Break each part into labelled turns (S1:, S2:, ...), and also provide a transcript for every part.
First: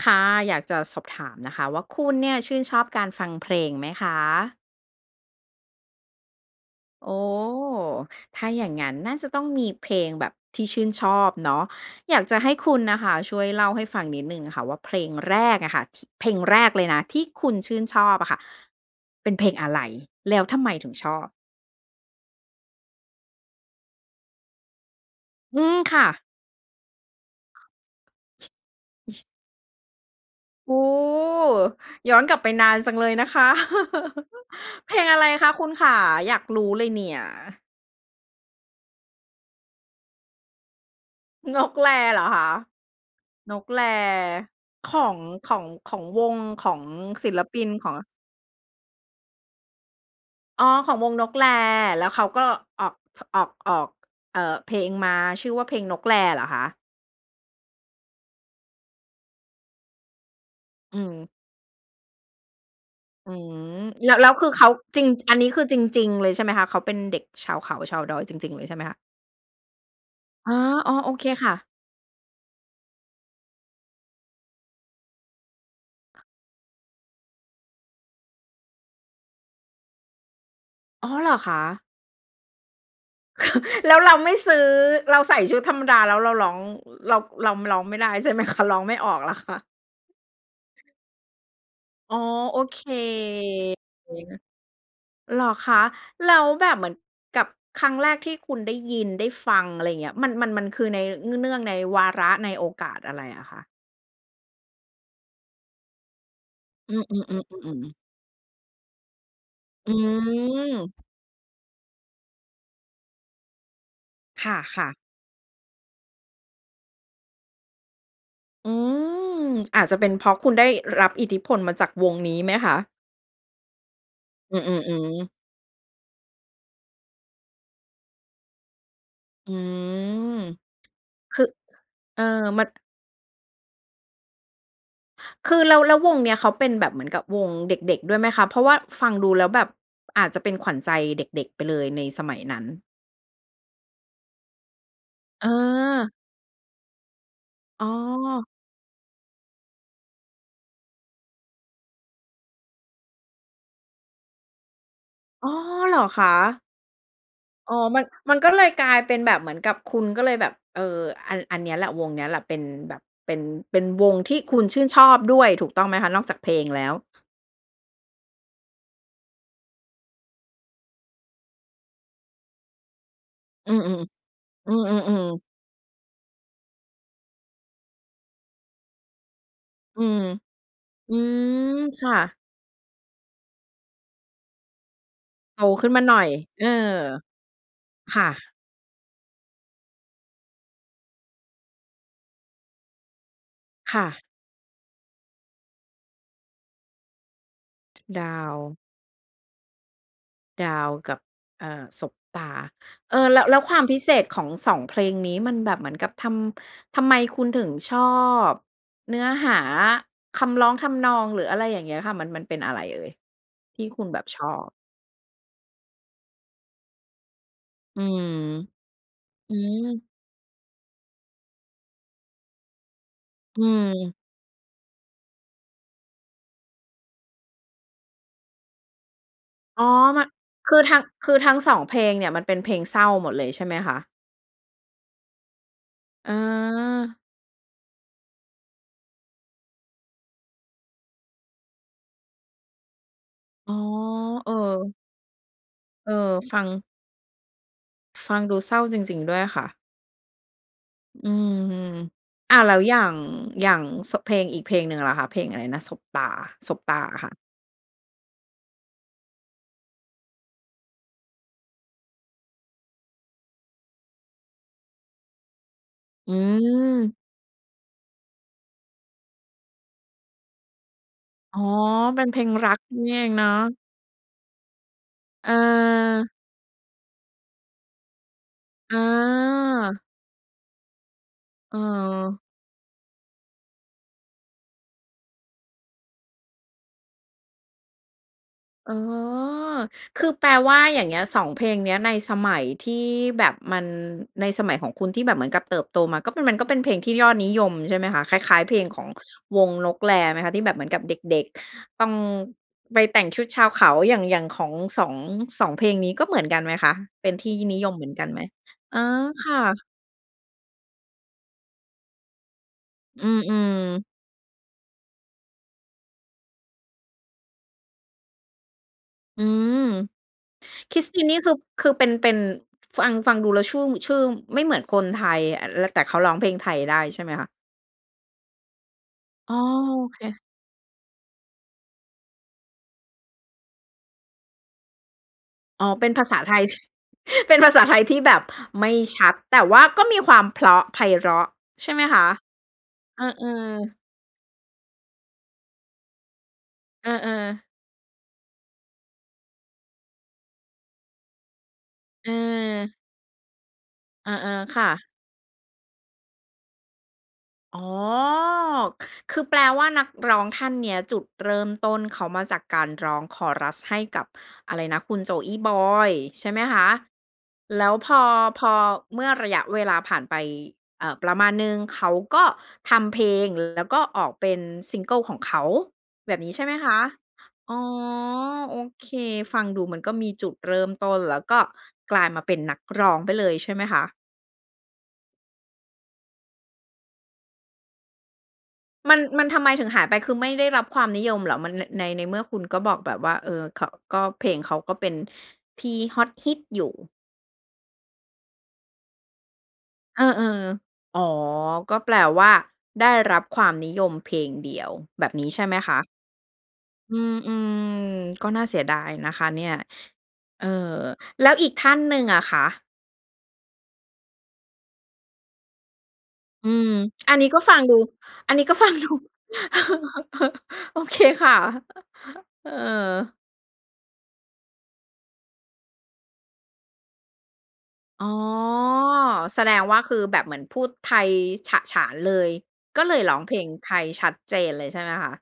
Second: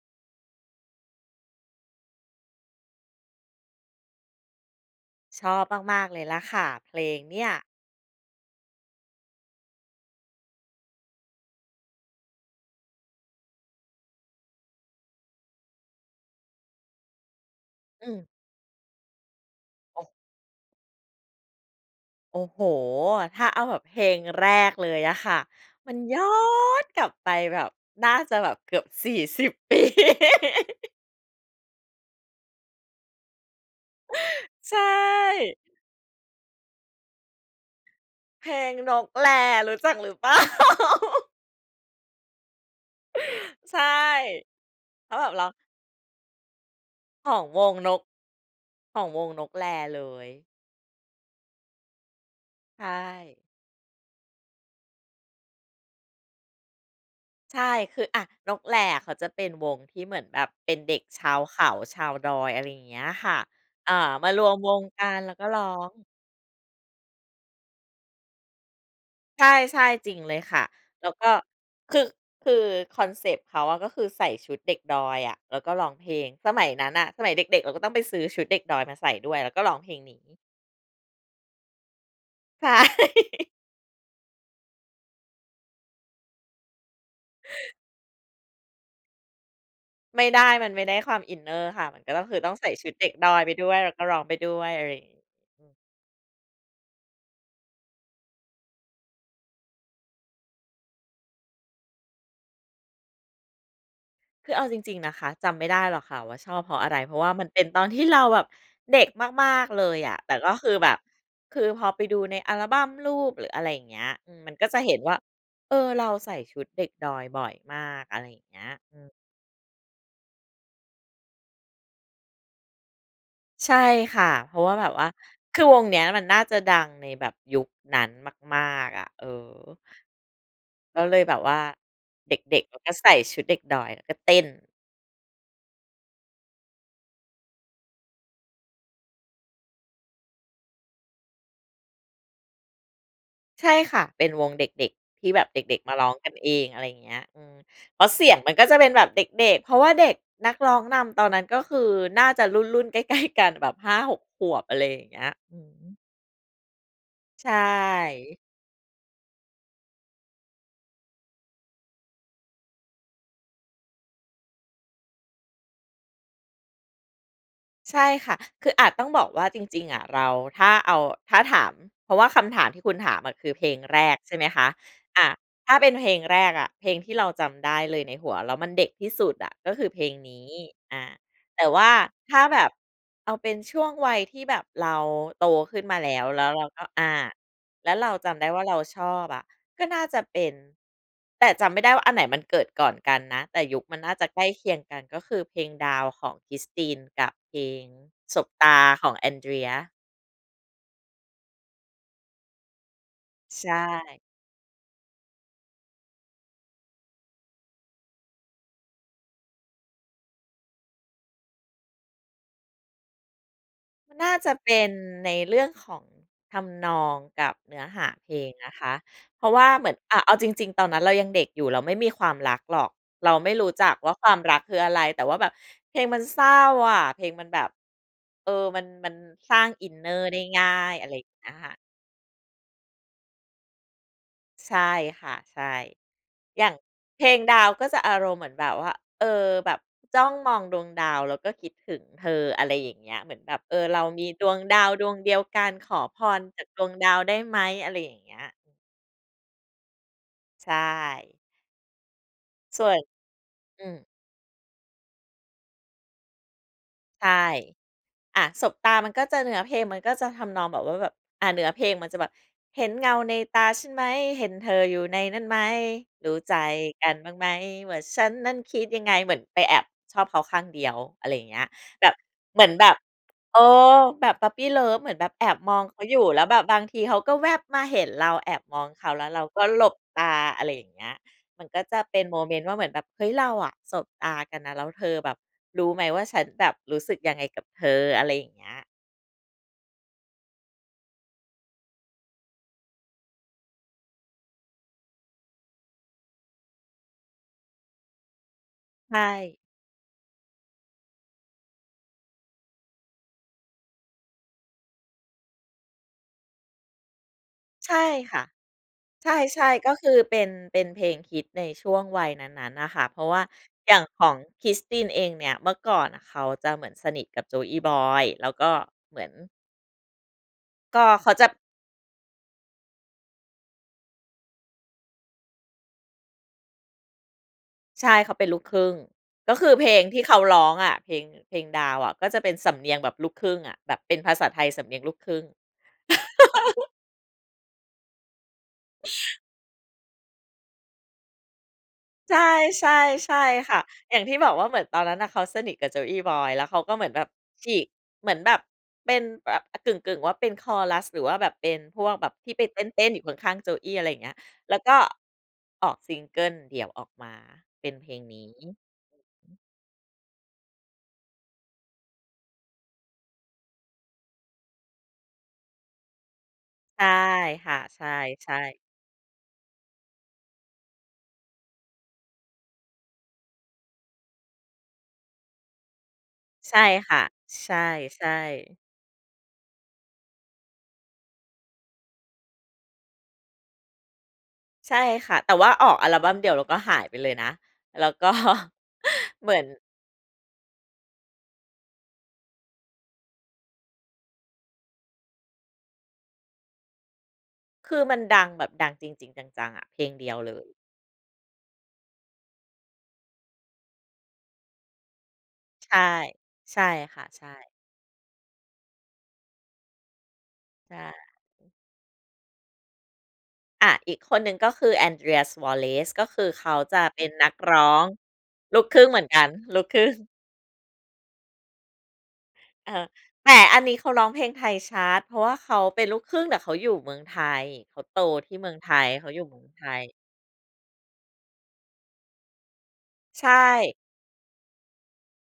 S1: ค่ะ อยากจะสอบถามนะคะว่า คุณเนี่ยชื่นชอบการฟังเพลงไหมคะ?
S2: ชอบมาก ๆ เลยแล้วค่ะ เพล
S1: โอ้
S2: งเนี่ย
S1: ถ้าอย่างงั้นน่าจะต้องมีเพลงแบบที่ชื่นชอบเนาะ อยากจะให้คุณน่ะค่ะ ช่วยเล่าให้ฟังนิดหนึ่งค่ะว่า เพลงแรกอะค่ะที เพลงแรกเลยนะ ที่คุณชื่นช
S2: อ
S1: อ
S2: ื
S1: บ
S2: ม
S1: อะค่ะเป็นเพลงอะไร?
S2: โอ้
S1: แล้วทำไมถึงชอบ?
S2: โอ้โฮ! ถ้าเอาแบบเพลงแรกเลยอะค่ะ
S1: อืม
S2: มั
S1: ค
S2: น
S1: ่
S2: ย้
S1: ะ
S2: อนกลับไปแบบ น่าจะแบบเกือบ 40 ปี
S1: โอ้! ย้อนกลับไปนานจังเลยนะคะ
S2: ใช
S1: เพลงอะไรคะ
S2: ่
S1: คุณขา อยากรู้เลยเนี่ย?
S2: เพลงนกแล รู้จักหรือ เปล่า?
S1: นกแลเหรอคะ? นก
S2: ใช
S1: แล
S2: ่
S1: ขอ
S2: แล้
S1: ง
S2: วแบบเร
S1: ข
S2: า
S1: อง ของวง ของศ
S2: ข
S1: ิ
S2: อ
S1: ล
S2: ง
S1: ป
S2: ว
S1: ิน
S2: ง
S1: ข
S2: น
S1: อง
S2: ก
S1: อ
S2: ของวงนกแลเลย
S1: อ๋อ ของวงนกแล แล้วเขาก็
S2: ใช
S1: ออก
S2: ่
S1: ออก ออก เอ่อ เพลงมาชื่อว่า เพลงนกแลเหรอคะ?
S2: ใช่ คือ อ่า นกแลอะเขาจะเป็นวงที่เหมือนแบบเป็นเด็
S1: อื
S2: กช
S1: ม
S2: าวเขา ชาวดอย อะไรอย่างเงี้ยค
S1: อื
S2: ่ะ
S1: ม
S2: เอ่อ
S1: แล้ว
S2: ม
S1: แล้
S2: า
S1: ว
S2: ร
S1: คื
S2: ว
S1: อ
S2: ม
S1: เข
S2: ว
S1: า
S2: ง
S1: จ
S2: ก
S1: ริง
S2: ัน แล้
S1: อั
S2: ว
S1: นน
S2: ก็
S1: ี้
S2: ร
S1: ค
S2: ้
S1: ื
S2: อ
S1: อจ
S2: ง
S1: ริง ๆ เลยใช่ไหมคะ เขาเป็นเด็กชาวเขา ชาวดอยจริง ๆ เลยใช่ไหมคะ?
S2: ใช่ ๆ จริงเลย
S1: อา
S2: ค่ะ
S1: อ๋อ
S2: แล
S1: โอ
S2: ้ว
S1: เ
S2: ก
S1: ค
S2: ็
S1: ค่ะ
S2: คือ คือคอนเซปต์เขาอะก็คือใส่ชุดเด็กดอยอะ แล้วก็ร้องเพลง สมัยนั้นน่ะ สมัยเด็ก ๆ เราก็ต้องไปซื้อชุดเด็กดอยมาใส่ด้วย แล้วก็ร้องเพลงนี้
S1: อ๋อ เหรอคะ
S2: ใช่
S1: แล้วเราไม่ซื้อ เราใส่ชุดธรรมดา แล้วเราร้อง เรา เราร้องไม่ได้ ใช่ไหมคะ ร้องไม่ออกเหรอคะ?
S2: ไม่ได้ มันไม่ได้ความอินเนอร์ค่ะ มันก็
S1: อ๋อ
S2: ต้อง คือต้อ
S1: โอ
S2: งใส่
S1: เค
S2: ชุดเด็กดอยไปด้วย แล้วก็
S1: อื
S2: ร้
S1: อ
S2: องไ
S1: ฮ
S2: ป
S1: ึ
S2: ด้วย อะไรอย่างงี้
S1: เหรอ
S2: อื
S1: ค
S2: ม
S1: ะ แล้วแบบเหมือน กับครั้งแรกที่คุณได้ยินได้ฟัง อะไรเงี้ย มัน มัน มันคือใน เนื่องในวาระ ในโอกาสอะไรอะคะ?
S2: คือเอาจริง ๆ นะคะ จำไม่ได้หรอกค่ะว่า ชอบเพราะอะ
S1: อ
S2: ไ
S1: ื
S2: ร เพราะว่ามันเป็น
S1: อ
S2: ตอ
S1: ๆ
S2: น
S1: ๆ ๆ
S2: ที่เราแบบเด็กมาก ๆ เล
S1: อื
S2: ยอะ แต่ก็คือแบบ
S1: อ
S2: คือพอไปดูในอัลบัมรูป หรืออะไรอย่างเงี้ย อืม
S1: ค
S2: มันก็จะ
S1: ่
S2: เ
S1: ะ
S2: ห
S1: ๆ
S2: ็นว่า เออ เราใส่ชุดเด็กดอยบ่อยมาก อะไรอย่างเงี้
S1: อ
S2: ย
S1: ื
S2: อืม
S1: อ อาจจะเป็นเพราะคุณได้รับอิทธิพลมาจากวงนี้ไหมคะ?
S2: ใช่ค่ะ เพ
S1: อ
S2: ร
S1: ื
S2: าะว่าแบบว่า
S1: อ ๆ ๆ
S2: คือวงเนี้ยมันน่าจะดังในแบบยุคนั้นมาก ๆ อะ เออ
S1: อือ
S2: ก็เลยแบ
S1: ค
S2: บ
S1: ือ
S2: ว่า
S1: เออ
S2: เด็
S1: ม
S2: ก
S1: ัน
S2: ๆ เราก็ใส่ชุดเด็กดอย แล้วก็เต้น
S1: คือแล้ว แล้ววงเนี้ยเขาเป็นแบบเหมือนกับวงเด็ก ๆ ด้วยไหมคะ? เพราะว่าฟังดูแล้วแบบอาจจะเป็นขวัญใจเด็ก ๆ ไปเลยในสมัยนั้น
S2: ใช่ค่ะ เป็นวงเด็ก ๆ ที่แบบเด็ก ๆ มาร้อ
S1: เออ
S2: งกันเอง อะไรอย่างเงี้ย อืม
S1: อ๋
S2: แล้วเสียง
S1: อ
S2: มันก็จะเป็นแบบเด็ก ๆ เพราะว่าเด็กนักร้องนำตอนนั้น ก็คือน่าจะรุ่น ๆ ใกล้ ๆ กัน แบบ 5-6 ขวบ อะไรอย่างเงี้ย
S1: อ้
S2: อ
S1: อ
S2: ื
S1: เ
S2: อ
S1: หรอคะ?
S2: ใช
S1: อ๋อ มัน มั
S2: ่
S1: นก็เลยกลายเป็นแบบเหมือนกับคุณก็เลยแบบ เออ อัน อันเนี้ยแหละ วงเนี้ยแหละ เป็นแบบ เป็น เป็นวงที่คุณชื่นชอบด้วย ถูกต้องไหมคะ? นอกจากเพลงแล้ว
S2: ใช่ค่ะ คืออาจ ต้องบอกว่าจริง ๆ อะ เรา ถ้าเอา ถ้าถาม เพราะว่าคำถามที่คุณถามอะ คือเพ
S1: อ
S2: ล
S1: ื
S2: ง
S1: อ
S2: แรก
S1: ๆ
S2: ใช่ไหมคะ
S1: อื
S2: อ
S1: อ
S2: ะ
S1: ๆ ๆ
S2: ถ้าเป็นเพลงแรกอะ เพลงที่เราจำได้เลยในหัว แล้วมันเด็กที่สุดอะ ก็คือเพ
S1: อื
S2: ลง
S1: อ
S2: นี้ อ่า
S1: อื
S2: แต
S1: ม
S2: ่ว่า
S1: ค่
S2: ถ
S1: ะ
S2: ้าแบบเอาเป็นช่วงวัยที่แบบเราโต
S1: โต
S2: ขึ้
S1: ข
S2: น
S1: ึ้น
S2: มา
S1: มา
S2: แล
S1: หน่
S2: ้
S1: อ
S2: ว
S1: ย
S2: แล้วเร
S1: เอ
S2: า
S1: อ
S2: ก็ อ่า แล้วเรา
S1: ค่
S2: จำได้
S1: ะ
S2: ว่าเราชอบอะ ก็น่าจะเป็น แต่จำไม่ได้ว่า อันไหนมันเกิดก่อนกันนะ แต่ยุคม
S1: ค
S2: ัน
S1: ่
S2: น่า
S1: ะ
S2: จะใกล้เคียงกัน ก็คือเพลงดาวของคริสติน กับเพลง
S1: ดา
S2: สบ
S1: ว
S2: ตาของแอนเดรีย
S1: ดาวกับ เอ่อ สบตา เออ แล้ว แล้
S2: ใ
S1: ว
S2: ช
S1: ความพิเศ
S2: ่
S1: ษของ 2 เพลงนี้ มันแบบเหมือนกับทำ ทำไมคุณถึงชอบ เนื้อหา คำร้อง ทำนอง หรืออะไรอย่างเงี้ยค่ะ มัน มันเป็นอะไรเอ่ย ที่คุณแบ
S2: น
S1: บ
S2: ่า
S1: ช
S2: จะ
S1: อ
S2: เป
S1: บ?
S2: ็นในเรื่องของทำนอง กับเนื้อ
S1: อ
S2: ห
S1: ื
S2: า
S1: ม
S2: เพลงนะคะ เพรา
S1: อ
S2: ะ
S1: ื
S2: ว่าเหมือน
S1: อ
S2: อ่า เอาจริง ๆ ตอนนั้นเรายังเด็กอยู่ เราไม่มีความรักหรอก เราไม่
S1: อื
S2: รู้จักว่
S1: อ
S2: า ความรักคืออะไร แต่ว่าแบบเพลงมันเศร้าอะ เพลงมันแบบ เออ มัน มันสร้าง
S1: อ๋
S2: อ
S1: อ
S2: ินเนอ
S1: ม
S2: ร์ได้ง่า
S1: คือท
S2: ย
S1: ั้ง
S2: อะไรอย่า
S1: ค
S2: ง
S1: ือ
S2: เงี้
S1: ท
S2: ย
S1: ั้ง
S2: ค่
S1: ส
S2: ะ
S1: อง เพลงเนี่ย มันเป็นเพลงเศร้าหมดเลยใช่ไหมคะ?
S2: ใช่ค่ะ ใช่
S1: เ
S2: อย่าง
S1: ออ
S2: เพลงดาว ก็จะอารมณ์เหมือนแบบว่า เออ แบบจ้องมองดวงดาว แล้วก็คิดถึงเธอ อะไรอย่างเงี้ย เหมือนแบบ
S1: อ
S2: เ
S1: ๋
S2: อ
S1: อ
S2: อ เรามีด
S1: เอ
S2: ว
S1: อ
S2: งดาวดวงเดียวกัน ขอ
S1: เออ
S2: พร
S1: ฟ
S2: จ
S1: ั
S2: ากด
S1: ง
S2: วงดาวได้ไหม อะไรอย่าง
S1: ฟ
S2: เงี้
S1: ัง
S2: ย
S1: ดูเศร้าจริง ๆ ด้วยค่ะ
S2: ใช
S1: อื
S2: ่
S1: อ อ้าว แล้ว
S2: ส่
S1: อย
S2: ว
S1: ่
S2: น
S1: าง อย่า
S2: อ
S1: ง
S2: ืม
S1: สบ เพลงอีกเพลงหนึ่งล่ะคะ เพลงอะไรนะ สบตา สบตาอะ
S2: ใช
S1: ค่
S2: ่
S1: ะ?
S2: อ่า สบตา มันก็จะเนื้อเพลง มันก็จะทำนองแบบว่า แบบ อ่า เนื้อเพลง มันจะแบบ เห็นเงาในตาฉันไหม เห็นเธออยู่ในนั้นไหม ร
S1: อื
S2: ู้ใจกั
S1: อ
S2: นบ้างไหมว่า ฉันนั้นคิดยังไง เหมือนไปแอบชอบเขาข้างเดียว อะไรอย่างเ
S1: อ
S2: งี
S1: ๋อ
S2: ้ย แบบ
S1: เป็นเพลง
S2: เหมื
S1: ร
S2: อ
S1: ั
S2: น
S1: ก
S2: แบบ
S1: นี่เองเนาะ
S2: เออ แบบ puppy love เหมือนแบบแอบมองเขาอยู
S1: เออ
S2: ่ แล้วแบบบางทีเขาก็แว่บมาเห็นเราแอบมอง
S1: อ
S2: เขา แล้วเราก็หล
S1: า
S2: บตา อะไรอย่างเงี้ย มัน
S1: เ
S2: ก็จะเป็นโม
S1: ออ
S2: เมนต์ว่า เหมือนแบบ "เฮ้ย เราอะสบตากันนะ แล้วเธอแบบรู้ไหมว่า ฉันแบบรู้สึกยังไงกับเธอ" อะไรอย่างเงี้ย
S1: อ๋อ คือแปลว่าอย่างเงี้ย 2 เพลงเนี้ยในสมัยที่แบบมัน ในสมัยของคุณที่แบบเหมือนกับเติบโตมาก็ มันก็เป็นเพลงที่ยอดนิยม ใช่ไหมคะ คล้าย ๆ เพลงของ
S2: ใช่
S1: วงนกแลไหมคะ ที่แบบเหมือนกับเด็ก ๆ ต้อง ไปแต่งชุดชาวเขา อย่าง อย่างของ 2 2 เพลงนี้ก็เหมือนกันไหมคะ เป็นที่นิย
S2: ใช
S1: ม
S2: ่
S1: เหมือนกัน
S2: ค
S1: ไห
S2: ่
S1: ม?
S2: ะ
S1: เออ
S2: ใ
S1: ค่
S2: ช่
S1: ะ
S2: ๆ ก็คือเป็น เป็นเพลงฮิตในช่วงวัยนั้น ๆ น่ะค่ะ เพร
S1: อ
S2: า
S1: ื
S2: ะว่าอย่า
S1: อ
S2: ง
S1: ๆ
S2: ของคริสตินเองเนี่ย เมื่อก่อนน่ะเขาจะเหมือนสนิทกับโจอี้บอย แล้วก็เหมือน
S1: อือ ค
S2: ก
S1: ริ
S2: ็
S1: สติน
S2: เข
S1: น
S2: า
S1: ี่
S2: จะ
S1: คือ คือเป็น เป็น ฟัง ฟังดูแล้ว ชื่อ ชื่อไม่เหมือนคนไทย อ ล แต่เขาร้องเพลงไทยได้ใช่ไหมคะ?
S2: ใช่ เขาเป็นลูกครึ่ง ก
S1: อ๋
S2: ็
S1: อ
S2: คือเพลง
S1: โอ
S2: ท
S1: เ
S2: ี่เข
S1: ค
S2: าร้องอะ เพลง เพลงดาวอะ ก็จะเป็นสำเนียงแบบลูกครึ่งอะ แบบเป็นภาษาไทยสำเนียงลูกครึ่ง
S1: อ๋อ เป็นภาษาไทย เป็นภาษาไทยที่แบบไม่ชัด แต่ว่าก็มีความเพราะไพเราะใช่ไหมคะ?
S2: ใช่ ใช่
S1: เออ
S2: ใช่ค่ะ
S1: ๆ
S2: อย่างที่บอกว่า เหมือนตอนนั้นน่ะเขาสนิทกับโจอี้บอย แล้วเขาก็เหม
S1: เ
S2: ื
S1: อ
S2: อน
S1: อ
S2: แบบ
S1: ๆ
S2: ฉีก เหมือนแบบเป็นแบะ กึ่ง ๆ ว่า เป็นคอรัส หรือว่าแบบเป็นพวกแบ
S1: เ
S2: บที่ไปเ
S1: ออ
S2: ต้น ๆ อยู่ข้าง ๆ โจอี้ อะไรอย่างเง
S1: เ
S2: ี
S1: อ
S2: ้
S1: อ
S2: ย แล้
S1: ๆ ค
S2: ว
S1: ่
S2: ก็
S1: ะ
S2: ออกซิงเกิลเดี่ยวออกมา
S1: อ๋
S2: เ
S1: อ
S2: ป็นเพลงนี้
S1: ค คือแปลว่านักร้องท่านเนี้ย จุดเริ่มต้นเขามาจากการร้องคอรัสให้กับอะไรนะ คุณโจอี้บอยใช่ไหมคะ?
S2: ใช่ค่ะ
S1: แล้ว
S2: ใ
S1: พอ
S2: ช่
S1: พอ
S2: ๆ
S1: เมื่อระยะเวลาผ่านไป อ่า ประมาณหนึ่ง เขาก็ทำเพลง แล้วก็ออกเป็นซิงเกิลของเขา แบบนี้ใช่ไห
S2: ใ
S1: ม
S2: ช่
S1: คะ?
S2: ค่ะ ใช
S1: อ๋อ
S2: ่
S1: โ
S2: ๆ
S1: อเค ฟังดูมันก็มีจุดเริ่มต้น แล้วก็กลายมาเป็นนักร้องไปเลยใช่ไหมคะ?
S2: ใช่ค่ะ แต่ว่าออกอัลบัมเดียว แล้วก็หายไปเลยนะ แล้ว ก็
S1: มัน มั
S2: เ
S1: น
S2: หมื
S1: ท
S2: อ
S1: ำ
S2: น
S1: ไมถึงหายไป คือไม่ได้รับความนิยมเหรอ มัน ใน ในเมื่อคุณก็บอกแบบว่า เออ ข ก็เพลงเขาก็เป็นที่ฮอตฮิตอยู่?
S2: คือมันดังแบบดังจริง ๆ จัง ๆ อะ เพลง
S1: เอ
S2: เด
S1: อ
S2: ียวเลย
S1: ๆ อ๋อ ก็แปลว่า ได้รับความนิยมเพลงเดียว แบบนี้ใช่ไหม
S2: ใช
S1: ค
S2: ่
S1: ะ?
S2: ใช่
S1: อื
S2: ค่ะ
S1: ม
S2: ใช
S1: อื
S2: ่
S1: อ ก็น่าเสียดายนะคะเนี่ย เอ่อ
S2: ค่
S1: แล้วอี
S2: ะ
S1: กท่านหนึ่งอะคะ?
S2: อะ อีกคนหนึ่งก็คือแอนเดรีย สวอเรซ ก็คือเ
S1: อ
S2: ข
S1: ื
S2: า
S1: ม
S2: จะเป็น
S1: อันนี
S2: น
S1: ้
S2: ัก
S1: ก็ฟ
S2: ร
S1: ัง
S2: ้
S1: ดู
S2: อง
S1: อันนี้ก็
S2: ลู
S1: ฟ
S2: ก
S1: ัง
S2: ครึ่
S1: ด
S2: ง
S1: ู
S2: เหมือนกัน ลูกครึ่ง
S1: โอเคค่ะ เออ
S2: เออ แต่อันนี้เขาร้องเพลงไทยชัด เพราะว่าเขาเป็นลูกครึ่ง แต่เขาอยู่เมืองไทย เขาโต
S1: อ๋อ
S2: ที่เมืองไทย เขาอยู่เม
S1: แ
S2: ื
S1: ส
S2: อง
S1: ด
S2: ไท
S1: งว่า ค
S2: ย
S1: ือแบบเหมือนพูดไทยฉะฉานเลย ก็เลยร้อ
S2: ใ
S1: ง
S2: ช
S1: เพลงไท
S2: ่
S1: ยชัดเจนเลยใช่ไหมคะ?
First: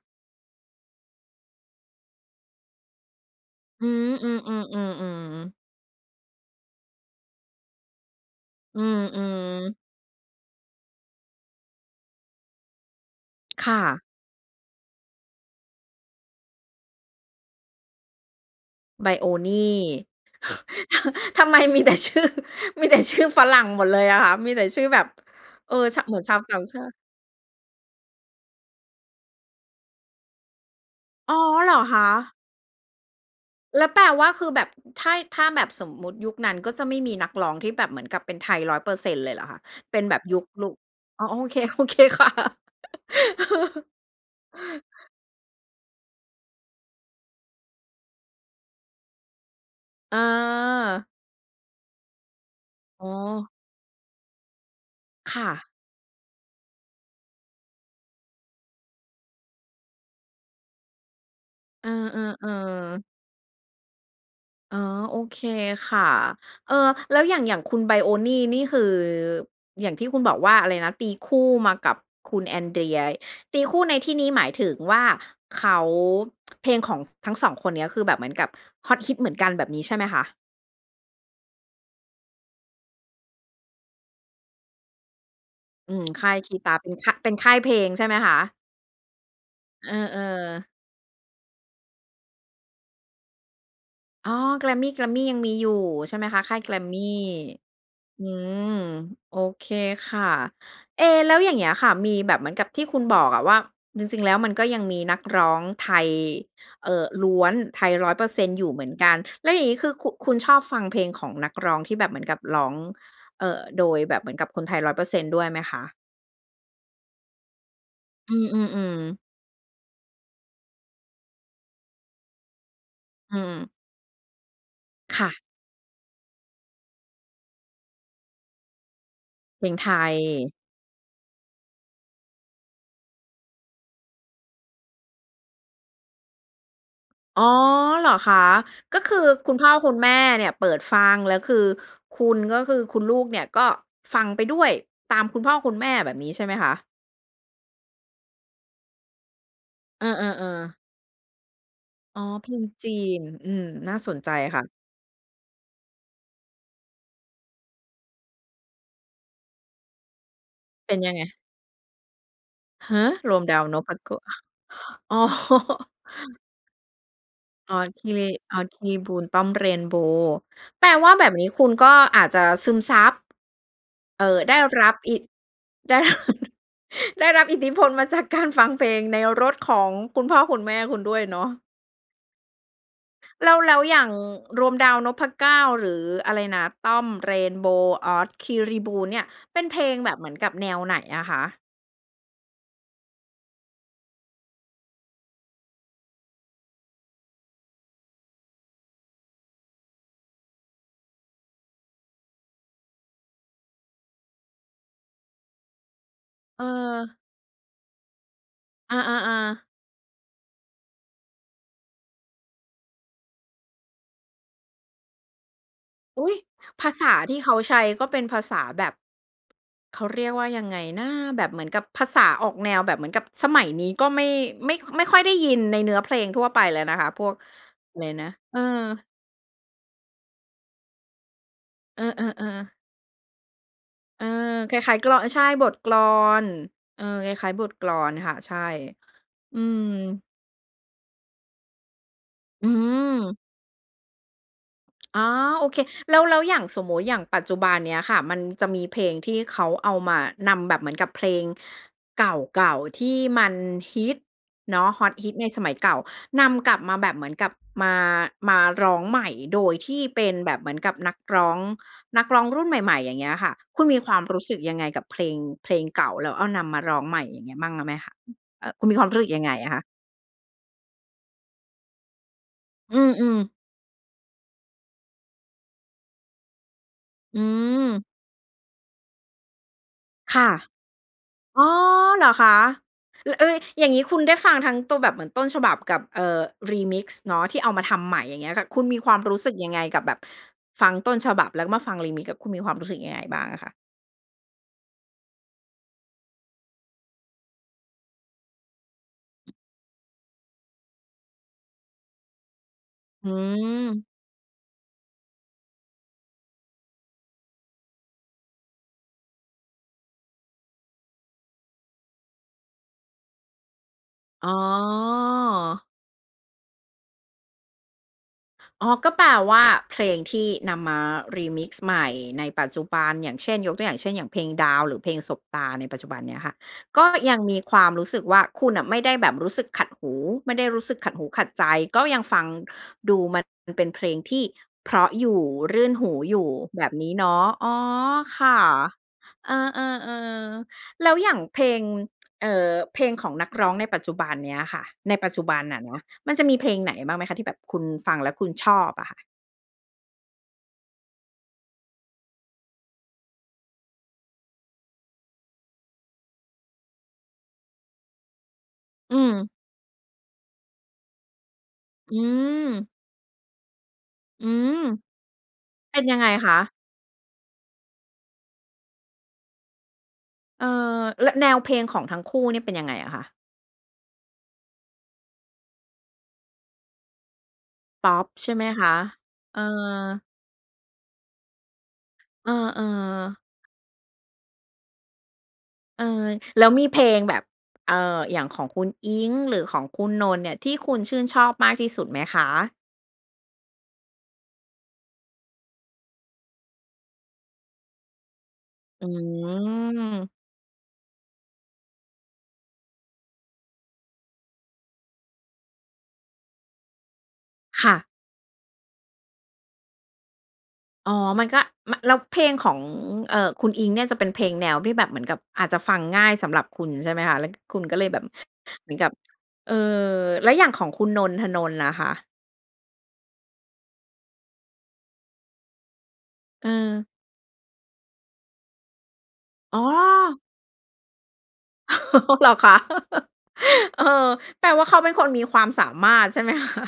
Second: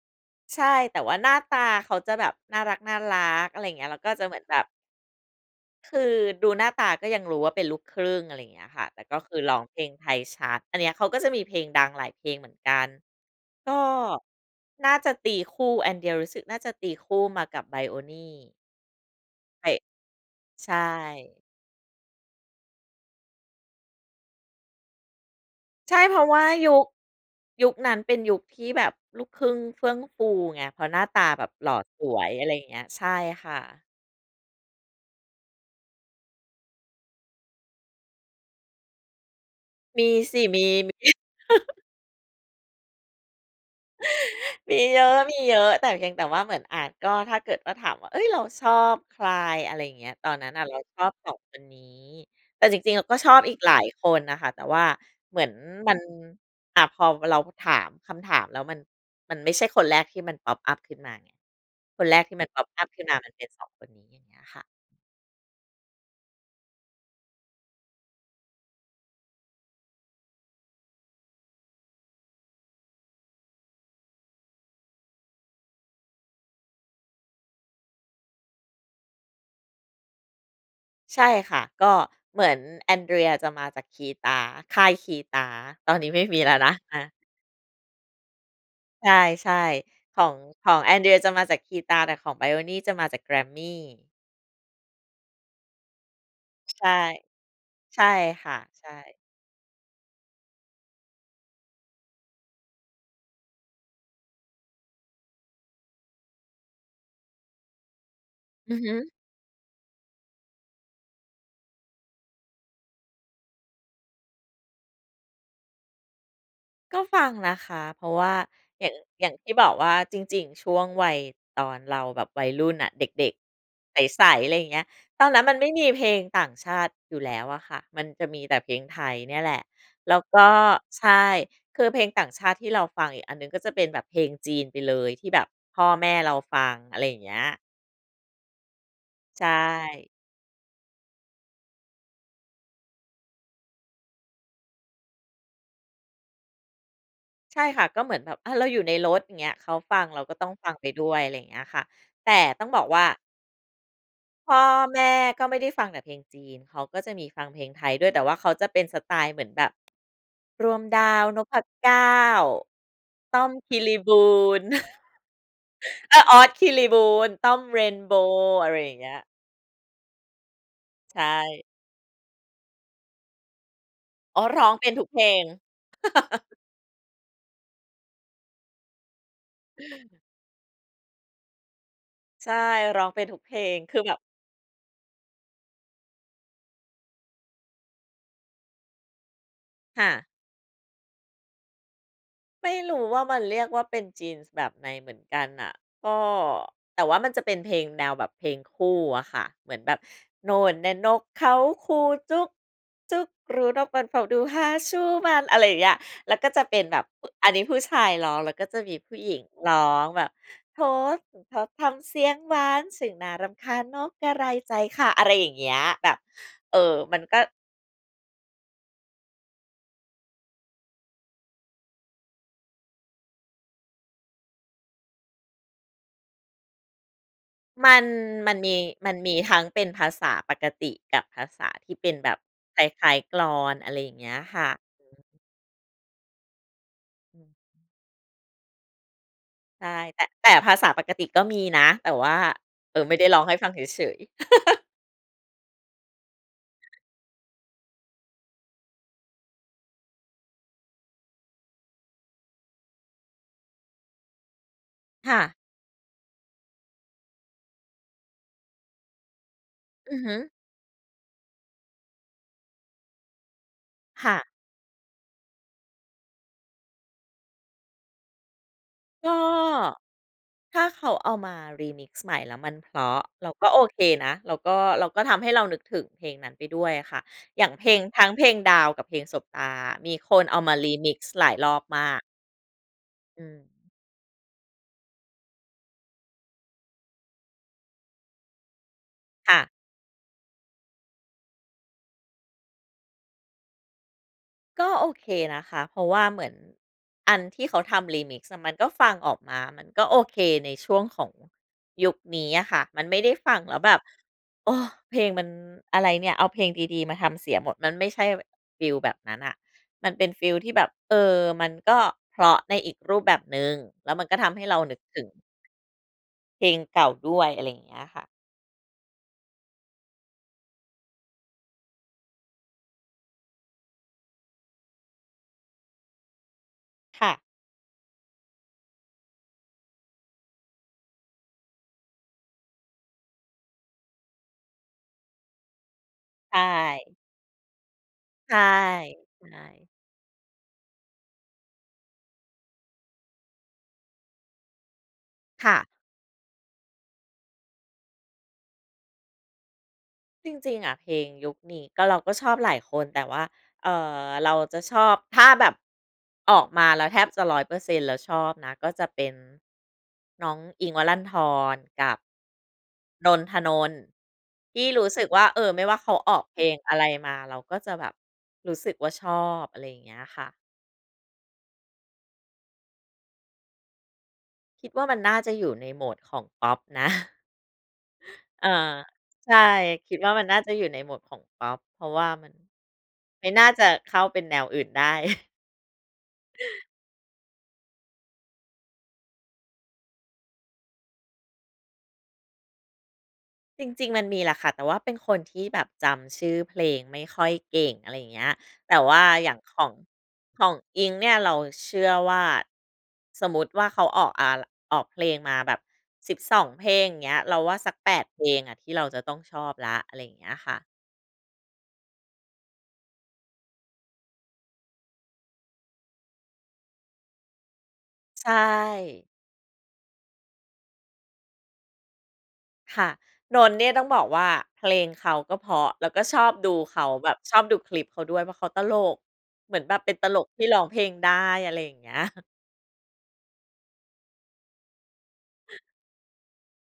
S2: ใช่ แต่ว่าหน้าตาเขาจะแบบน่ารัก ๆ อะไรอย่างเงี
S1: อ
S2: ้
S1: ื
S2: ย
S1: อ
S2: แล้วก็จะเหมือนแบบ
S1: ๆ ๆ ๆ ๆ
S2: คือดูหน้าตาก็ยังรู้ว่าเป็นลูกครึ่ง อะไรอย่างเงี้ย
S1: อื
S2: ค่ะ แต่ก็คือร้อง
S1: ม ๆ
S2: เพลงไทยชัด อันเนี้ยเขาก็จะมีเพลงดังหลายเพลงเหมือนกัน
S1: ค
S2: ก
S1: ่
S2: ็
S1: ะ
S2: น่าจะตีคู่ แอนเดรียรู้สึกน่าจะตีคู่มากับไบรโอนี่
S1: ไบรโอนี่
S2: ใช่ ใช่
S1: ทำไมมีแต่ชื่อ มีแต่ ชื่อฝรั่งหมดเลยอะค่ะ มีแต่ชื่อแบบ เอ่อ
S2: ใช
S1: ช
S2: ่
S1: เ
S2: เพ
S1: หมื
S2: ร
S1: อ
S2: า
S1: น
S2: ะ
S1: ช
S2: ว
S1: า
S2: ่
S1: ว
S2: า
S1: ต่าง
S2: ยุ
S1: ชา
S2: ค
S1: ติ
S2: ยุคนั้นเป็นยุคที่แบบลูกครึ่งเฟื่องฟูไง เพราะหน้าตา
S1: อ๋อ
S2: แบบ
S1: เ
S2: หล
S1: หร
S2: ่
S1: อ
S2: อ
S1: ค
S2: สวย
S1: ะ?
S2: อะไรอย่างเงี้ย ใช่ค่
S1: แ
S2: ะ
S1: ล้วแปลว่าคือแบบถ้า ถ้าแบบสมมุติยุคนั้นก็จะไม่มีนักร้องที่แบบเหมือนกับเป็นไทย 100% เลยเหรอคะ? เป
S2: ม
S1: ็น
S2: ี
S1: แบบ
S2: ส
S1: ยุ
S2: ิ
S1: ค
S2: ม
S1: ล
S2: ี
S1: ุก
S2: มี
S1: อ๋อ โอเค โอเคค่ะ
S2: มีเยอะ ๆ แต่เพียงแต่ว่าเหมือนอาจ ก็ถ้าเกิดว่าถามว่า เฮ้ย เราชอบใคร อะไรอย่างเงี้ย
S1: อ
S2: ตอนนั้นน่ะเราชอ
S1: า
S2: บ 2 คนนี้ แต่จริง ๆ อ
S1: อ๋
S2: ะ
S1: อ
S2: ก็ชอบอีกหลายคนน่ะค่ะ แต่ว่า
S1: ค
S2: เหมื
S1: ่
S2: อน
S1: ะ
S2: มัน อ่า พอเราถามคำถามแล้วมัน มันไม่ใช่คนแรกที่มัน พ็อปอัป ขึ้นมาไง
S1: เอ
S2: คนแรกที่มัน
S1: อ
S2: พ็อปอัป ขึ
S1: ๆ ๆ
S2: ้นมามันเป็น 2 คนนี้ อย่างเงี้ยค่ะ
S1: อ๋อ โอเคค่ะ เออ แล้วอย่าง อย่างคุณไบรโอนี่นี่คือ อย่างที่คุณบอกว่า อะไรนะ ตีคู่มากับคุณแอนเดรีย ตีคู่ในที่นี้หมายถึงว่าเขา เพลงของทั้ง 2 คนเนี้ย คือแบบเหมือนกับฮอตฮิตเหมือนกันแบบนี้ใช่ไหมคะ?
S2: ใช่ค่ะ ก็เหมือนแอนเดรียจะมาจากคีตา ค่ายคีตา ต
S1: อ
S2: อ
S1: ื
S2: นน
S1: ม
S2: ี้ไม
S1: ค
S2: ่
S1: ่า
S2: มี
S1: ยค
S2: แล้
S1: ี
S2: วน
S1: ต
S2: ะ
S1: า เป็
S2: อ
S1: น
S2: า
S1: ค่าย เป็นค่ายเพลงใช่ไหมคะ?
S2: ใช่
S1: เออ
S2: ๆ ของ
S1: ๆ
S2: ของแอนเดรียจะมาจากคีตา แต่ของไบรโอนี่จะมาจากแกรมมี่
S1: อ๋อ แกรมมี่ แกรมมี่ยังมีอยู่ใช่ไหมคะ? ค่ายแก
S2: ใ
S1: ร
S2: ช
S1: ม
S2: ่
S1: มี่
S2: ใช่
S1: อื
S2: ค่ะ
S1: ม
S2: ใช่
S1: โอเคค่ะ เอ๊ แล้วอย่างเงี้ยค่ะ มีแบบเหมือนกับที่คุณบอกอะว่า จริง ๆ แล้วมันก็ยังมีนักร้องไทย เอ่อ ล้วน ไทย 100% อยู่
S2: อื
S1: เ
S2: อ
S1: หมื
S2: ฮ
S1: อนก
S2: ึ
S1: ัน แล้วอย่างนี้ คือ คุ คุณชอบฟังเพลงของนักร้องที่แบบเหมือนกับร้อง เอ่อ โดยแบบเหมือนกับคนไทย 100% ด้วยไหมคะ?
S2: ก็ฟังนะคะ เพราะว่
S1: อื
S2: า อย่า
S1: ม
S2: ง
S1: ๆ ๆ
S2: อย่างที่บอกว่า จริง ๆ ช่วงวัยตอนเราแบบวัยรุ่นน่ะ เด็
S1: อ
S2: ก
S1: ืม
S2: ๆ ใส ๆ ไรเงี้ย
S1: ค
S2: ตอ
S1: ่
S2: นนั
S1: ะ
S2: ้นมันไม่มีเพลงต่างชาติอยู่แล้วอะค่ะ มันจะมีแต่เพลงไทยเนี่ยแหละ
S1: เพลงไท
S2: แล้วก็
S1: ย
S2: ใช่ คือเพลงต่างชาติที่เราฟังอีกอันหนึ่งก็จะเป็นแบบเพลงจีนไปเลย ที่แบบพ่อแม่เราฟัง อะไรอย่างเงี้
S1: อ๋อ
S2: ย
S1: เหรอคะ? ก็คือ
S2: ใช
S1: คุณพ่อคุณแม
S2: ่
S1: ่เนี่ยเปิดฟัง แล้วคือคุณก็คือคุณลูกเนี่ยก็ฟังไปด้วย ตามคุณพ่อคุณแม่ แบบนี้ ใช่ไหมคะ?
S2: ใช่ค่ะ ก็เหมือนแบบ อา เราอยู่ในรถ อย่างเงี้ย เขาฟั
S1: เ
S2: ง
S1: อ
S2: เราก็ต้อง
S1: อ
S2: ฟั
S1: ๆ ๆ
S2: งไปด้วย อะไรอย่างเงี้ยค่ะ
S1: อ๋อ
S2: แต่
S1: เพล
S2: ต้
S1: ง
S2: องบอก
S1: จี
S2: ว่า
S1: น อืม น่าสนใจ
S2: พ่
S1: ค่
S2: อ
S1: ะ
S2: แม่ก็ไม่ได้ฟังแต่เพลงจีน เขาก็จะมีฟังเพลงไทยด้วย แต่ว่าเขาจะเป็นสไตล์เหมือนแบบ รวม
S1: เป็
S2: ด
S1: น
S2: า
S1: ยังไง?
S2: วนพเก้า
S1: ฮะ? ร
S2: ต้
S1: วม
S2: อม
S1: ดาว
S2: ค
S1: น
S2: ีร
S1: พ
S2: ี
S1: โ
S2: บ
S1: ก
S2: ู
S1: ะ
S2: น
S1: อ๋อ
S2: เอ๊ย อ๊อด คีรีบูน ต้อม
S1: อ๊
S2: เร
S1: อด
S2: น
S1: ค
S2: โ
S1: ี
S2: บ
S1: รี
S2: ว
S1: อ
S2: ์
S1: ๊อ
S2: อ
S1: ด
S2: ะไร
S1: คี
S2: อย
S1: ร
S2: ่า
S1: ี
S2: งเง
S1: บ
S2: ี้
S1: ู
S2: ย
S1: น ต้อม เรนโบว์ แปลว่า
S2: ใช
S1: แบบนี้ค
S2: ่
S1: ุณก็อาจจะซึมซับ เอ่
S2: อ
S1: อ
S2: ๋อ
S1: ได้
S2: ร้อง
S1: ร
S2: เป็
S1: ั
S2: น
S1: บ
S2: ทุก
S1: อ
S2: เ
S1: ิ
S2: พ
S1: ด
S2: ลง
S1: ได้ ร ได้รับอิทธิพลมาจากการฟังเพลงในรถของคุณพ่อคุณแม่คุณด้วยเนาะ
S2: ใช่ ร้องเป็นทุก
S1: แล
S2: เพ
S1: ้ว
S2: ล
S1: แล้
S2: ง
S1: ว
S2: ค
S1: อย
S2: ือ
S1: ่าง
S2: แบบ
S1: รวม ดาวนพเก้า หรืออะไรนะ ต้อม เรนโบว์ อ๊อด คีรีบูน เนี่ย เป็นเพลง
S2: ค่
S1: แบบ
S2: ะ
S1: เหมือนกับแนวไหนอะคะ?
S2: ไม่รู้ว่ามันเรียกว่าเป็น Genes แบบไหนเหมือนกันน่ะ ก็ แต่ว่ามันจะเป็นเพลงแนวแบบเพลงคู่อะค่ะ เหมือนแบบ โน่นแน่ะนกเขาคู จุ๊ก จุ๊กกรู นกมันเฝ้าดู หาชู้มัน อะไรอย่างเงี้ย แล้วก็จะเป็นแบบ
S1: เออ
S2: อันนี้ผู้ชายร้อง แล้วก็จะม
S1: อ
S2: ี
S1: า
S2: ผู้หญิง
S1: ๆ ๆ
S2: ร้องแบบ โถโก่งคอทำเสียงหวาน ช่างน่ารำคาญ นกกระไรใจค่ะ อะไรอย่างเงี้ย แบบ
S1: อุ๊ย!
S2: เอ
S1: ภา
S2: อ
S1: ษา
S2: มัน
S1: ท
S2: ก
S1: ี่
S2: ็
S1: เขาใช้ก็เป็นภาษาแบบ เขาเรียกว่ายังไงนะ แบบเหมือนกับภาษาออกแนวแบบเหมือนกับสมัยนี้ ก็ไม่ ไม่ ไม่ค่อยได้ยินในเนื้อเพลงทั่วไปแล้วนะคะ พวก
S2: ม
S1: อ
S2: ั
S1: ะไ
S2: น
S1: รนะ
S2: ม
S1: เ
S2: ั
S1: อ
S2: น
S1: อ
S2: มี มันมีทั้งเป็นภาษาปกติ กับภาษาที่
S1: เอ
S2: เป็นแบบ
S1: อ ๆ ๆ
S2: คล้าย ๆ กลอน อะไรอย่าง
S1: เอ
S2: เง
S1: อ
S2: ี้ยค่ะ
S1: คล้าย ๆ กลอน ใช่ บทกลอน เออ คล้าย ๆ บทกลอนค่ะ ใช่ อืม
S2: ใช่ แต่ แต่ภาษาปกติก็มีนะ แต่ว่า
S1: อื
S2: เอ่อ ไม่ได้ร
S1: ม
S2: ้องให้ฟังเฉย ๆ
S1: อ๋อ โอเค แล้ว แล้วอย่างสมมุติ อย่างปัจจุบันเนี้ยค่ะ มันจะมีเพลงที่เขาเอามา นำ แบบเหมือนกับเพลงเก่า ๆ ที่มันฮิตเนาะ ฮอตฮิ
S2: ค
S1: ต
S2: ่
S1: ใน
S2: ะ
S1: สมัยเก่า นำกลับมาแบบเหมือนกับมา มาร้องใหม่ โดยที่
S2: อื
S1: เป
S2: อฮ
S1: ็น
S2: ึ
S1: แบบเหมือนกับนักร้อง นักร้องรุ่นใหม่ ๆ อย่างเงี้ยค่ะ คุณมีความ
S2: ค่
S1: รู
S2: ะ
S1: ้สึกยังไงกับเพลง เพลงเก่า แล้วเอา นำมาร้องใหม่ อย่างนี้บ้างแล้วไหมคะ? อืม อะ คุณมีความรู้สึ
S2: ก
S1: ก
S2: ็
S1: ยังไงอะคะ?
S2: ถ้าเขาเอามา Remix ใหม่แล้วมันเพ
S1: อื
S2: ราะ
S1: ม
S2: เร
S1: ๆ
S2: าก็โอเคนะ เราก็ เราก็ทำให้เรานึกถึงเพลงนั้นไปด้วยอะค่ะ
S1: อื
S2: อย่างเพลง
S1: ม
S2: ทั้งเพลงดาวกับเพลงสบตา มีค
S1: ค
S2: น
S1: ่ะ
S2: เอามา Remix หลาย
S1: อ๋อ
S2: รอบมาก
S1: เหรอคะ? ล
S2: อื
S1: เออ
S2: ม
S1: อย่างงี้คุณได้ฟังทั้งตัวแบบเหมือนต้นฉบับกับ เอ่อ Remix เนาะ ที่เอามาทำใหม่ อย่างเงี้ยค่ะ คุณมีความรู้ส
S2: ค
S1: ึก
S2: ่ะ
S1: ยังไงกับแบบฟังต้นฉบับ แล้วก็มาฟัง Remix กับคุณมีความรู้สึกยังไงบ้างอะคะ?
S2: ก็โอเคนะคะ เพราะว่าเหมือน อันที่เขาทำ Remix อะ มันก็ฟังออกมา มันก็โอเคในช่วงของ ยุคนี้อะค่ะ มันไม่
S1: อ
S2: ได้ฟังแล้วแบบ
S1: ืม
S2: โอ้ เพลงมัน อะไรเนี่ย เอาเพลงดี ๆ มาทำเสียหมด มันไม่ใช่แบบฟีลแบบนั้นน่ะ มันเป็นฟีลที่แบบ เออ มันก็เพราะในอีกรูปแบบหนึ่ง แล้วมันก็ท
S1: อ๋
S2: ำให้เรานึกถึง
S1: อ
S2: เพลงเก่าด้วย อะไรอย่างเงี้ยค่ะ
S1: อ๋อ ก็แปลว่า เพลงที่นำมา Remix ใหม่ในปัจจุบัน อย่างเช่น ยกตัวอย่างเช่น อย่างเพลง ดาว หรือเพลง สบตา ในปัจจุบันเนี้ยค่ะ ก็
S2: ค่
S1: ยัง
S2: ะ
S1: มีความรู้สึกว่า คุณน่ะไม่ได้แบบรู้สึกขัดหู ไม่ได้รู้สึกขัดหูขัดใจ ก็ยังฟัง ดูมันยังเป็นเพลงที่เพราะอยู่ รื่นหูอยู่
S2: ใช
S1: แบบนี
S2: ่
S1: ้เนาะ อ๋อ ค
S2: ใช
S1: ่
S2: ่
S1: ะ
S2: ใช
S1: เออ
S2: ่
S1: ๆ ๆ แล้วอย่างเพลง เอ่อ เพลงของนักร้องในปัจจุบันเนี้ยค่ะ ในปัจจุบัน
S2: ค
S1: น
S2: ่
S1: ่
S2: ะ
S1: ะนะ มันจะมีเพลงไหนบ้างไหมคะ? ที่แบบคุณฟังแล้วคุณชอบอะค่ะ
S2: จริง ๆ อะ เพลงยุคนี้ ก็ เราก็ชอบหลายคน แต่ว่า เอ่อ เราจะชอบ ถ้าแบบ ออกมาแล้วแทบจะ 100% แล้วชอบนะ ก็จะ
S1: อื
S2: เป็น
S1: ม
S2: น้องอิ้งค์ วรันธร กั
S1: อื
S2: บ
S1: ม
S2: นนท์ ธนนท์
S1: อืม
S2: ที่รู้สึกว่า เออ ไม่ว
S1: เ
S2: ่
S1: ป
S2: า
S1: ็น
S2: เข
S1: ยั
S2: า
S1: งไง
S2: ออก
S1: คะ?
S2: เพลงอะไรมา เราก็จะแบบรู้สึกว่า ชอบ อะไรอย่างเงี้ยค่ะ
S1: เออ และ แนวเพลง ของทั้งคู่ เนี่ย เป็นยังไงอะคะ?
S2: คิดว่า มันน่าจะอยู่ในโหมด ของพอปนะ
S1: พอปใช่ไหม
S2: อ่า
S1: คะ?
S2: ใช
S1: เอ
S2: ่ คิด
S1: อ
S2: ว่ามันน่าจะอยู่ในโหมดของพอป เพราะว่า
S1: เ
S2: มั
S1: ออ
S2: น
S1: ๆ
S2: ไม่น่าจะเข้าเป็นแนวอื่นได้
S1: เออ แล้วมีเพลงแบบ เอ่อ อย่างของคุณอิ้งค์ หรือของคุณนนท์เนี่ย ที่คุณชื่นชอบมากที่สุดไหมคะ?
S2: จริง ๆ มันมีแหละค่ะ แต่ว่าเป็นคนที่แบบจำชื่อเพลงไม่ค่อยเก่ง อะไรอย่างเงี้ย แต่
S1: อื
S2: ว่าอย่างของ
S1: ม
S2: ของอิ้งค์เนี่ย เราเชื่อว่า สมมติว่า เขาออกอัล ออกเพลงมาแบบ 12 เพลงอย่างเงี้ย เราว่า
S1: ค
S2: สั
S1: ่
S2: ก
S1: ะ
S2: 8 เพลงอะที่เราจะต้องชอบแล้ว อะไรอย่างเงี้ยค่ะ
S1: อ๋อ มันก็ ม แล้วเพลงของ เอ่อ คุณอิ้งค์เนี่ย จะเป็นเพลงแนวที่แบบเหมือนกับอาจจะฟังง่ายสำหรับคุณใช่ไหมคะ? แล้วคุณก็เลยแบบ
S2: ใช
S1: เหมือนกับ
S2: ่
S1: เออ แล้วอย่างของคุณนนท์ ธนนท์น่ะค่ะ
S2: ค่ะ นนท์เนี่ย ต้องบอกว่าเพลงเขาก็เพราะ แล้วก็ชอบ
S1: เ
S2: ดูเข
S1: ออ
S2: าแบบชอบดูคลิปเขาด้วย เพราะเขาตลก เหม
S1: อ
S2: ื
S1: ๋
S2: อ
S1: อ
S2: นแบบเป็นตลกที่ร้องเพลงได้อะไรอย่างเงี้ย
S1: เหรอคะ? เออ แปลว่าเขาเป็นคนมีความสามารถใช่ไหม คะ?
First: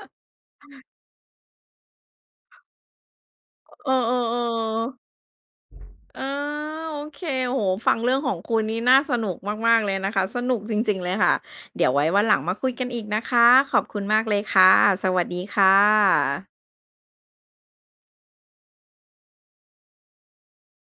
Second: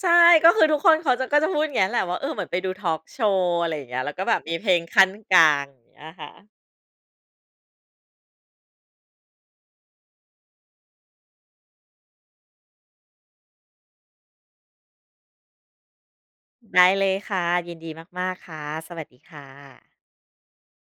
S2: ใช่ ก็คือทุกคนเขาจ ก็จะพูดอย่างนี้แหละว่า เออ เหมือนไปดูทอล์กโชว์ อะไรอย่า
S1: เอ
S2: งเ
S1: อ
S2: งี้ย แล้วก็แบบมีเพลงขั้น
S1: ๆ
S2: กลางอย่างเงี้ย
S1: ๆ อา
S2: ค่ะ
S1: โอเค โอ้โฮ ฟังเรื่องของคุณนี่น่าสนุกมาก ๆ เลยนะคะ สนุกจริง ๆ เลยค่ะ เดี๋ยวไว้วันหลังมาคุยกันอีกนะคะ ขอบคุณมากเลยค่ะ สวัสดีค่ะ
S2: ได้เลยค่ะ ยินดีมาก ๆ ค่ะ สวัสดีค่ะ